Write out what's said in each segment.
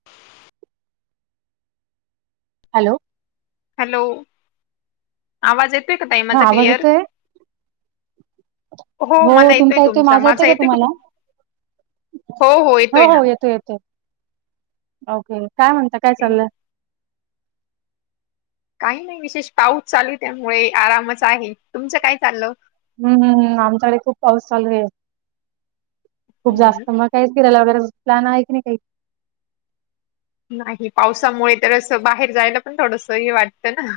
[inaudible] Hello hello आवाज येतोय का ताई हा माझा आवाज क्लिअर येतोय हो मला येतोय तुमचा माझा येतय का तुम हो हो येतोय ना. हो येतो येतो ओके काय म्हणता काय ए, चाललं काही नाही विशेष पाऊस चालू ये त्यामुळे आरामच आहे तुमचं काय चाललं. हम्मम आमच्याकडे खूप पाऊस चालू आहे खूप हम्म. जास्त मग काहीच फिरायला वगैर प्लॅन आहे की नाही काही नाही पावसामुळे तर असं बाहेर जायला पण थोडस हे वाटतं ना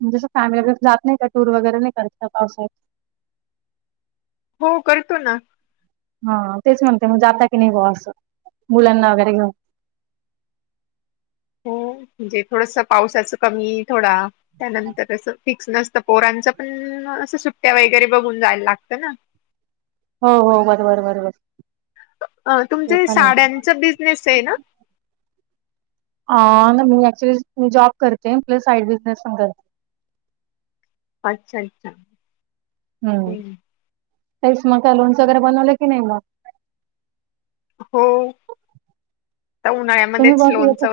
म्हणजेसं फॅमिलीकडे जात नाही का टूर वगैरे नाही करत पावसाळ्यात हो करतो ना हा तेच म्हणते मग जाता की नाही ब असं मुलांना वगैरे घेऊन हो म्हणजे थोडस पावसाचं कमी थोडा त्यानंतर असं फिक्स नसतं पोरांच पण असं सुट्ट्या वगैरे बघून जायला लागतं ना हो हो बरोबर बरोबर ते तुमचे पण आहे साड्यांचा बिझनेस आहे ना अ मी ऍक्च्युली मी जॉब करते प्लस साइड बिझनेस पण करते अच्छा अच्छा हम्म काच मग लोन्स वगैरे बनवलं की नाही मग हो, उन्हाळ्यात तुम्ही बस येत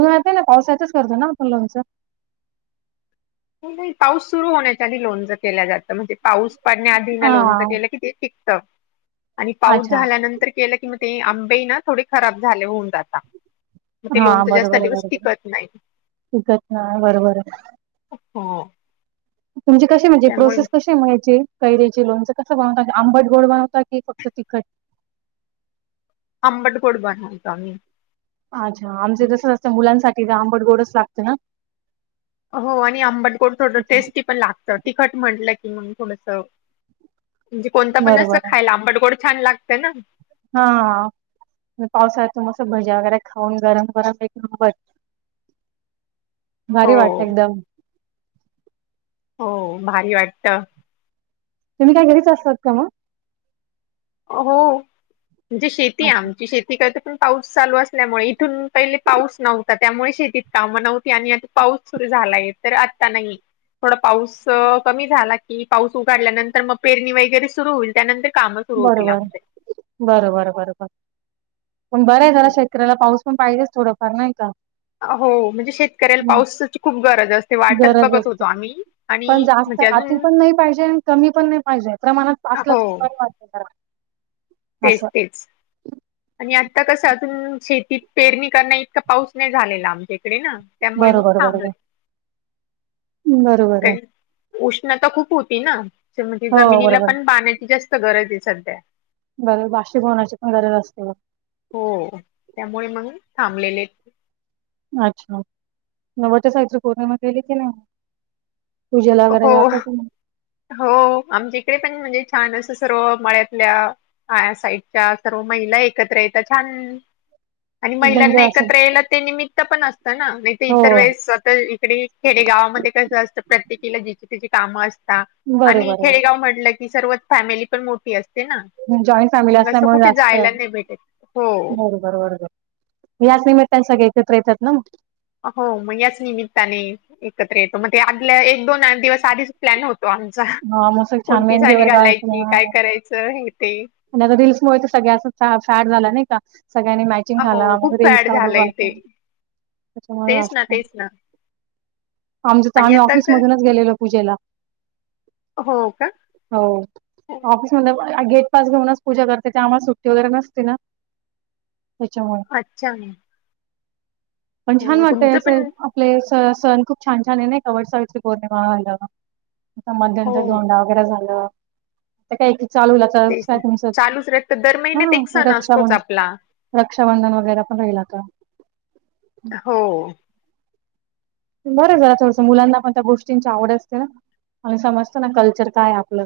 र आता ना पावसाातच करतो ना आपण लोनचं नाही पाऊस सुरू होण्याच्या आधी लोनच केल्या जातं म्हणजे पाऊस पडण्याआधी ना लोनचं हा केलं की तेिक आणि पाऊस अच्छा. झाल्यानंतर केलं की म ते आंबे ना थोडे खराब झाले होऊन जाता मग ते लोणचं जास्त दिवस टिकत नाही कच ना बरोबर आहे अ्छा तुमची कसे म्हणजे प्रोसेस कसे, म्हणायची कैरीचं लोणच कसं बनवतात आंबट गोड बनवता की फक्त तिखट आंबट गोड बनवता आणि अच्छा आमचे जसच असत मुलांसाठी आंबड गोडच लागते ना हो आणि आंबट गोड थोडं टेस्टी पण लागतं तिखट म्हटलं की मग थोडस म्हणजे कोणता पण असं बरोबर खायला आंबडगोड छान लागतं ना हा पावसाळमस भज्या वगैरे खाऊन गरम गरम एक नंबर हो भारी वाट एकदम हो भारी वाटत. तुम्ही काय घरी असत का मग. हो म्हणजे शेती अच्छा. आमची शेती तिक त पण पाऊस चालू असल्यामुळे इथून पहिले पाऊस नव्हता त्यामुळे शेतीत कामं नव्हती आणि आ. पाऊस सुरू झालाय तर आता नाही. थोडा पाऊस कमी झाला की पाऊस उघडल्यानंतर मग पेरणी वगैरे सुरू होईल त्यानंतर. कामं सुरू होतील बरोबर आमचे. बरोबर बरोबर पण बरं आहे जरा शेतकऱ्याला पाऊस पण पाहिजेच थोडंफार नाही का. हो म्हणजे शेतकऱ्याला मग पावसाची खूप गरज असते वाटच गरज बघत होतो असते आम्ही पण आणि जास्त म्हणजे अति अजून पण नाही पाहिजे आणि कमी पण नाही पाहिजे प्रमाणात पासलं हो बघपत तेच तेच आणि आत्ता कसं अजून शेतीत पेरणी करण इतका पाऊस नाही झालेला आमच्या इकडे ना त्यामुळे मी बरोबर सांब बरोबर बरोबर आहे कारण उष्णता खूप होती ना म्हणजे हो जमिनीला बरोबर पण बाण्याची जास्त गरज आहे सध्या बर बाशिक होण्याची पण गरज असते बघ हो त्यामुळे मग थांबलेले अच्छा नववच्या सायच पूर्णमध्ये गले की नाही पूजेला वगैरे हो गता क हो आमच्याकडे पण म्हणजे छान असं सर्व मळ्यातल्या हा साईडच्या सर्व महिला एकत्र येत छान आणि एकदम महिलांना एन्जॉय असेल एकत्र याला ते निमित्त पण असत ना नाही ते हो इतर वेळेस स्वत इकडे खेडे गावामध्ये कसं असतं प्रत्येक जिची त्याची काम असतात बरोबर आणि बरोबर खेडेगाव म्हटलं की सर्व फॅमिली पण मोठी असते ना जॉईंट फॅमिली मग असं असल्यामुळे कुठे जास्त जायला नाही भेटत हो बरोबर बर याच निमित्तान सगळे एकत्र येतात ना हो मग याच निमित्ताने एकत्र येतो मग ते आदल्या एक दोन दिवस आधीच प्लॅन होत तो आमचा हा मग असं छान कोणती मेहंदी साडी वगैरे काढायची घालायची काय करायचं हे ते आणि आता रीलल्समुळे सगळ्याच फॅड झाला नाही का सगळ्यांनी माहिती हो लाग खूप रेडू फॅड झालंय ते त्याच्यामुळे तेच ना असत तेच ना आम आणि आम्ही आता ऑफिस तर मधूनच गेलेलो पूजेला हो का हो हो. ऑफिस मध गेटपस घेऊनच पूजा करते त्या आम्हाला सुट्टी वगैरे नसते ना त्याच्यामुळे अच्छा म पण छान वाटतय असे पण आपले स सण खूप छान छान आहे नाही कवसा बोर्णेमा हो मध्यंत दोंडा वगैरे झालंता काय चालू लाग तेच ना चालूच राहत दर हा महिन्यात एक सण रक्षा असतोच म्हण आपला रक्षाबंधन वगैरे पण राहील आता हो बरं जरा थोडसं मुलांना पण त्या गोष्टींची आवड असते ना आणि समजतो ना कल्चर काय आपलं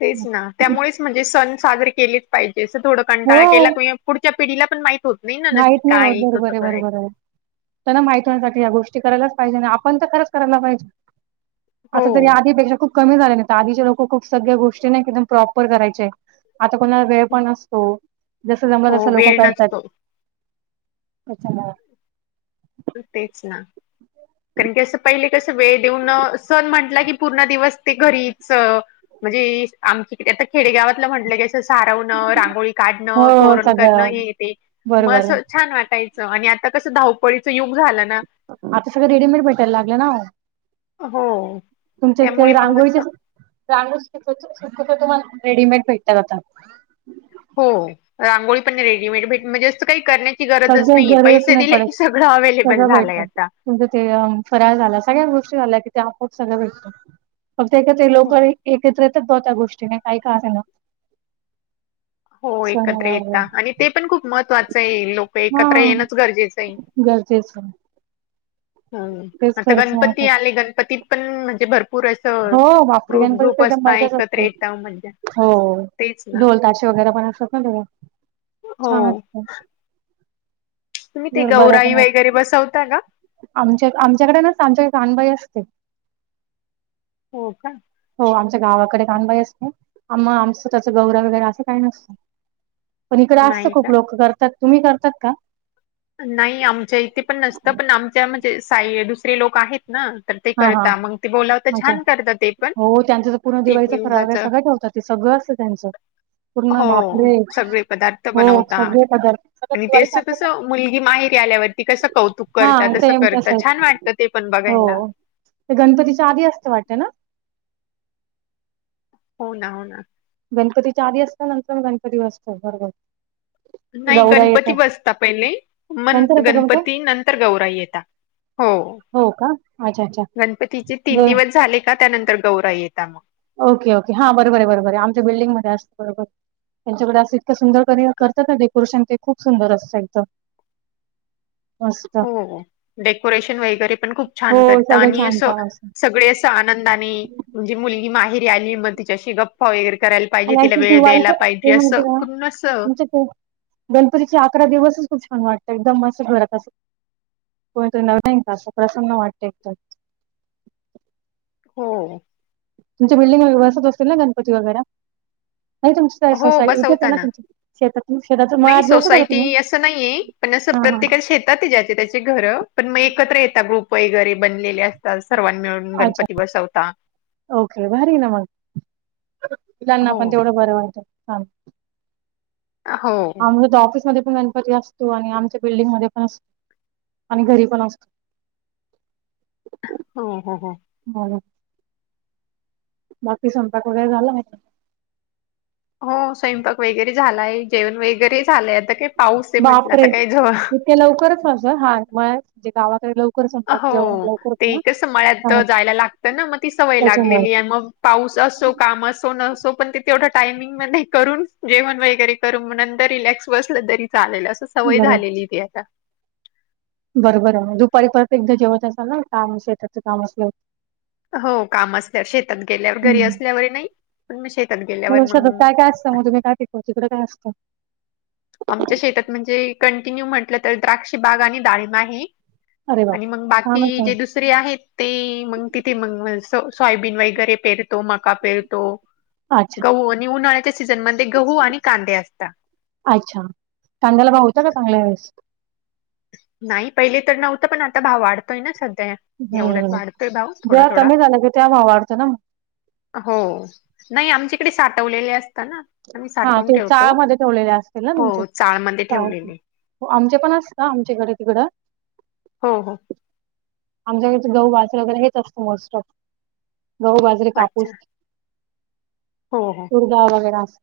तेच ना त्यामुळेच म्हणजे सण साजरे केलेच पाहिजे असं थोडं कंटाळा केला हो क पुढच्या पिढीला पण माहित होत नाही ना की माहित नाही होत काय बरोबर कसं आहे बरोबर करायचं आहे. त्यांना माहितीसाठी या गोष्टी करायलाच पाहिजे आणि आपण तर खरंच करायला पाहिजे आता तरी हो आधीपेक्षा खूप कमी झाल्या नाही तर आधीचे लोक खूप सगळ्या गोष्टी नाही एकदम प्रॉपर करायचे आता कोणाला वेळ पण असतो जस जमला जस हो लोक वेळ करतात नसतो अचछ ना तेच ना कारण की, असं पहिले कसं वेळ देऊन सण म्हटला की, पूर्ण दिवस ते घरीच म्हणजे आमच्याकडं आता खेडेगावातलं म्हटलं की असं सारवणं, रांगोळी काढण, हो तोरण करणं सगळं हे येते, मग बरोबर अस छान वाटायचं, आणि आता कसं धावपळीचं युग झालं ना आता सगळं रेडीमेड भेटायला लागलं ना. हो. तुमच्या इकडे त्यामुळे मग रांगोळीचे, असं रांगोळी सुद्धा तुम्हाला रेडीमेड भेटतात आता. हो रांगोळी पण रेडीमेड भेट म्हणजे असं काही करण्या ची गरजच सगळे नाहीये गरज पैसे नाही दिले की सगळं अवे्लेबल झालंय आता. म्हणज ते फराळ झाला, सगळ्या गोष्टी झाल्या कि ते आपोआप सगळं भेटत. फक्त एकदा ते लोक हो एकत्र येतात त्या गोष्टी काही का आणायला. हो एकत्र येता, आणि ते पण खूप महत्त्वाचं आहे. लोक एकत्र येणंच गरजेचं आहे. गरजेच ह आता महत्व गणपती आले, गणपतीत पण म्हणजे भरपूर अस हो बापरे ग्रुप गणपतीत ग्रुप तर एकदम असता मजाच एकत्र असते येतावं म्हणजे. हो तेच ना ढोल ताशे वगैरे पण असतात ना तेव्हा, छान हो. असतं. तुम्ही ते बर बरं गौराई पण वाटतं वगैरे बसवता का? आमच्या आमच्याकडे नाच आमच्या कानबाई असते. हो का? हो आमच्या गावाकडे कानबाई असते म आमचं त्याचं गौरा वगैरे असं काही नसतं पण इकडे असत नाही खूप का? लोक करतात, तुम्ही करतात का? नाही, आमच्या इथे पण नसतं. पण आमच्या म्हणजे साई दुसरे लोक आहेत. ना तर ते हा हा करता. मग ते बोलावता. अच्छा छान करता ते पण. हो त्यांचं तर पूर्ण तीन दिवाळीचा फराळ दिवसाच. वगैरे सगळं ठेवतात ते सगळं असंत त्यांचं. पूर्ण, हो बापरे! सगळे पदार्थ हो बनवता सगळे पदार्थ आणि ते असं कसं मुलगी माहेरी आल्यावरती कसं कौतुक हा करता? तसं सेम करता, तसंच छान वाटतं ते पण हो. बघायला. ते गणपतीच्या आधी असत वाटते ना? हो ना. हो ना. गणपतीच्या आधी असतं. नंतर म गणपती बसतो. बरोबर. नाही गौराई गणपती येतात. बसता पहिले. नंतर मग येतं का ते? गणपती नंतर गौराई येता. हो. हो का? अच्छा, अच्छा. गणपतीचे तीन ग दिवस झाले का त्यानंतर गौराई येता मग. Okay okay. हां बरोबर, बरोबर. आमच्या बल्डिंगमध्ये असतं, त्यांच्याकडे असे सुंदर कधी करतात का डेकोरेशन. ते खूप सुंदर असत त्यांचं. हो. डेकोरेशन वगैरे पण खूप हो, छान करता सगळं आणि छान अस छान असतं. सगळे असं - आनंदाने. म्हणजे मुलगी माहेरी आली मग तिच्याशी गप् पा वगैरे करायला पाहिजे. मला तिला ॲक्चुअली वेळ द्यायला दिवाळीचं पाहिजे ते म्हणते असं ना करून असं तुमचे ते गणपतीचे अकरा दिवसच खूप छान वाटत. एकदम मस्त घरात असं कोणीतरी नवीन का? असं प्रसन्न वाटत तर हो. तुमच्या बिल्डिगमध्ये वगैरे बसत असतील ना गणपती वगैरे? नाही तुमच हो सोसा इथेच आहे बसवता ना? तुमचे शेता शेताचे नाही माळात बसवता का तुम्ही? सोसायटी असं नाहीये पण असं हा प्रत्येका हा शेतात ज्याची त्याची घरं, पण मग एकत्र येता ग्रुप वगैरे. बनलेले असतात. सर्वां मिळून अच्छा गणपती बसवता. ओके. भारिय ना मग. त्यांना हो पण हो. तेवढं बरं वाटतं. हो, आमच्या तर ऑफिसमध्ये पण गणपती असतो आणि आमच्या बिल्डिंग मध्ये पण असतो आणि घरी पण असतो. [inaudible] हो हो हो. [unintelligible] बाकी स्वयंपाक वगैरे झाला ना? हो स्वयंपाक वगैरे झालाय. जेवण वगैरे झालंय. आता काय पाऊस आहे म्हटलं आता काही ज- ते लवकरच असं हाे गावाकडे लवकर- स्वयंपाक जेवण हो. लवकर ते होतं ना कस मळ्यात हा जायला लागतं ना? मग ती सवय त्याच्यामुळे लागलेलीए मग- पाऊस असो. काम असो नसो. पण ते तेवढ टायमिंग मधे करून जेवण वगैरे- तर नंतर रिलॅक्स बसलं तरी चालेल. अस सवय बरोबर झालेलीए ती आता. बरोबर आहे. दुपारी परत एकदा जेवत असाल ना? काम शेताचं काम अस हो- हो काम असल्यावर. शेतात गेल्यावर घरी हम्म. असल्यावर नाही. पण मग शेतात गेल्यावर मंग - [unintelligible] हो तिकडे काय असतं? आमच्या शेतात म्हणजे? कंटिन्यू म्हटलं तर द्राक्ष बाग आणि डाळिंब आहे. अरे बाप! आणि मग बाकी छानच जे आहे. दुसर- रे आहेत ते. मग तिथे मग सोयाबीन वगैरे पेरतो, मका पेरतो- अच्छा, गहू आणि उन्हाळ्याच्या सीझनमध्ये गहू आणि कांदे असतात. अच्छा. कांद्याला भाव होता का चांगला यावेळेस? नाही पहिले तर नव्हता. पण आता भाव वाढतोय ना सध्या. एवढ्यात हम्. वाढतोय भाव थोडा जेव्हा थोडा कमी झाला का? तेव्हा भाव वाढतो ना मग? हो. नाही आमच्याकडे साठवलेले असता ना? आम्ही हा. साठवून ते ठेवतो. चाळमध्ये ठेवलेले असतील ना तुमचे? हो चाळमध्ये ठेवलेले चाळ- आमचे पण असता. आमच्याकडे तिकडं. हो. हो. आमच्याकडचे गहू बाजरे वगैरे हेच असतं मोस्ट ऑफ. गहू, बाजरे, अच्छा कापूस. हो हो गुरगा वगैरे अस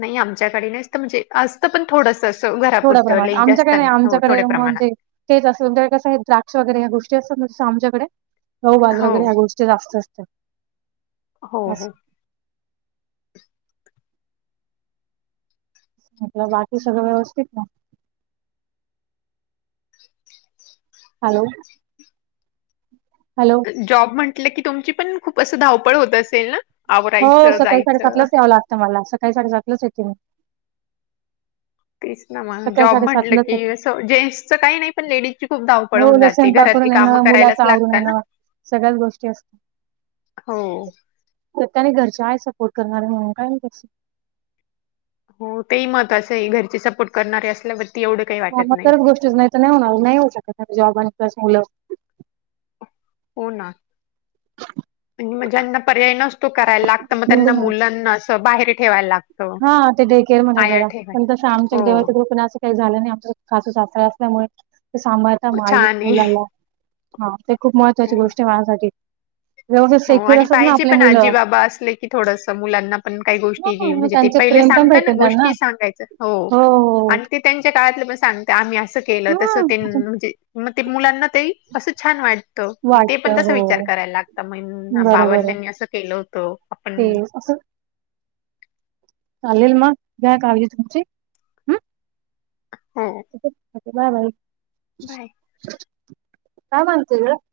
नाही आमच्याकडे [unintelligible] पण थोडस असं थोड्या घरापुरतं प्रमाणात. लई जास्त आमच्याकडे नाही. हो आमच्याकडे थोड्या प्रमाणात. म्हणजे तेच असल कसं आहे द्राक्ष वगैरे ह्या गोष्टी असत आमच्याकडे गहऊ बाज हो वगैरे ह्या गोष्टी जास्त असत. हो हो. म्हलं बाकी सगळं व्यवस्थित ना? हॅलो. हॅलो. जॉब म्हंटलं की तुमची पण खूप असं धावपळ होत असेल ना? हो आवरायचं सकाळी जायचं साडेसातलाच यावं लागतं मला. सकाळी साडेसातलाच येते मी. तेच ना मग सकाळी जॉब म्हटलं येते. की असं जेंट्सचं काही नाही पण, लेडीज ची खूप धाव हो, पळवून ल जात स्वयंपाक करून येणं, मुलाच आवरून येणं सगळ्याच गोष्टी असतात. हो. [unintelligible] हो तेही महत्वाचं आहे घरची सपोर्ट करणारे असल्यावरती एवढं काही ह वाटत मग नाही तरच गोष्टीच नाही तर नाही होणार नाही. होऊ शकत नाही जॉबांस मुलं हो ना म ज्यांना पर्याय नस तो करायला लागत मग त्यांना मुलांनाच बाहेर ठेवाय लाग लागतं हा ते डेकेर मध्ये आया वगैरे हो पण छान आहे [unintelligible] [unintelligible] हा ते खूप महत्त्वाची हो गोष्ट आहे माझ्यासाठी व्यवस्थित हो सेक्युअर आणि असतात ना पाहिजे आपले पण आजी मुलं. बाबा असले की थोडस मुलांना पण काही हां, गोष्टी मग म्हणजे ते त्यांचं पहि प्रेम पण सांगता ना भेटेल त्यांना. गोष्टी सांगायच हो आणि ते त्यांच्या काळातलं मग सांगते आम्ही असं केलं हा तस तेंन म्हणजे मग ते मुलांना ते असं छान वाटत. म ते पण वाटत तसा हो विचार करायला लागत मग बरोबर आहे बाबांनी असं केलं होतं आपण ते असं चालेल मग, घ्या काळजी तुमची. हम्म [unintelligible] बाय. [unintelligible]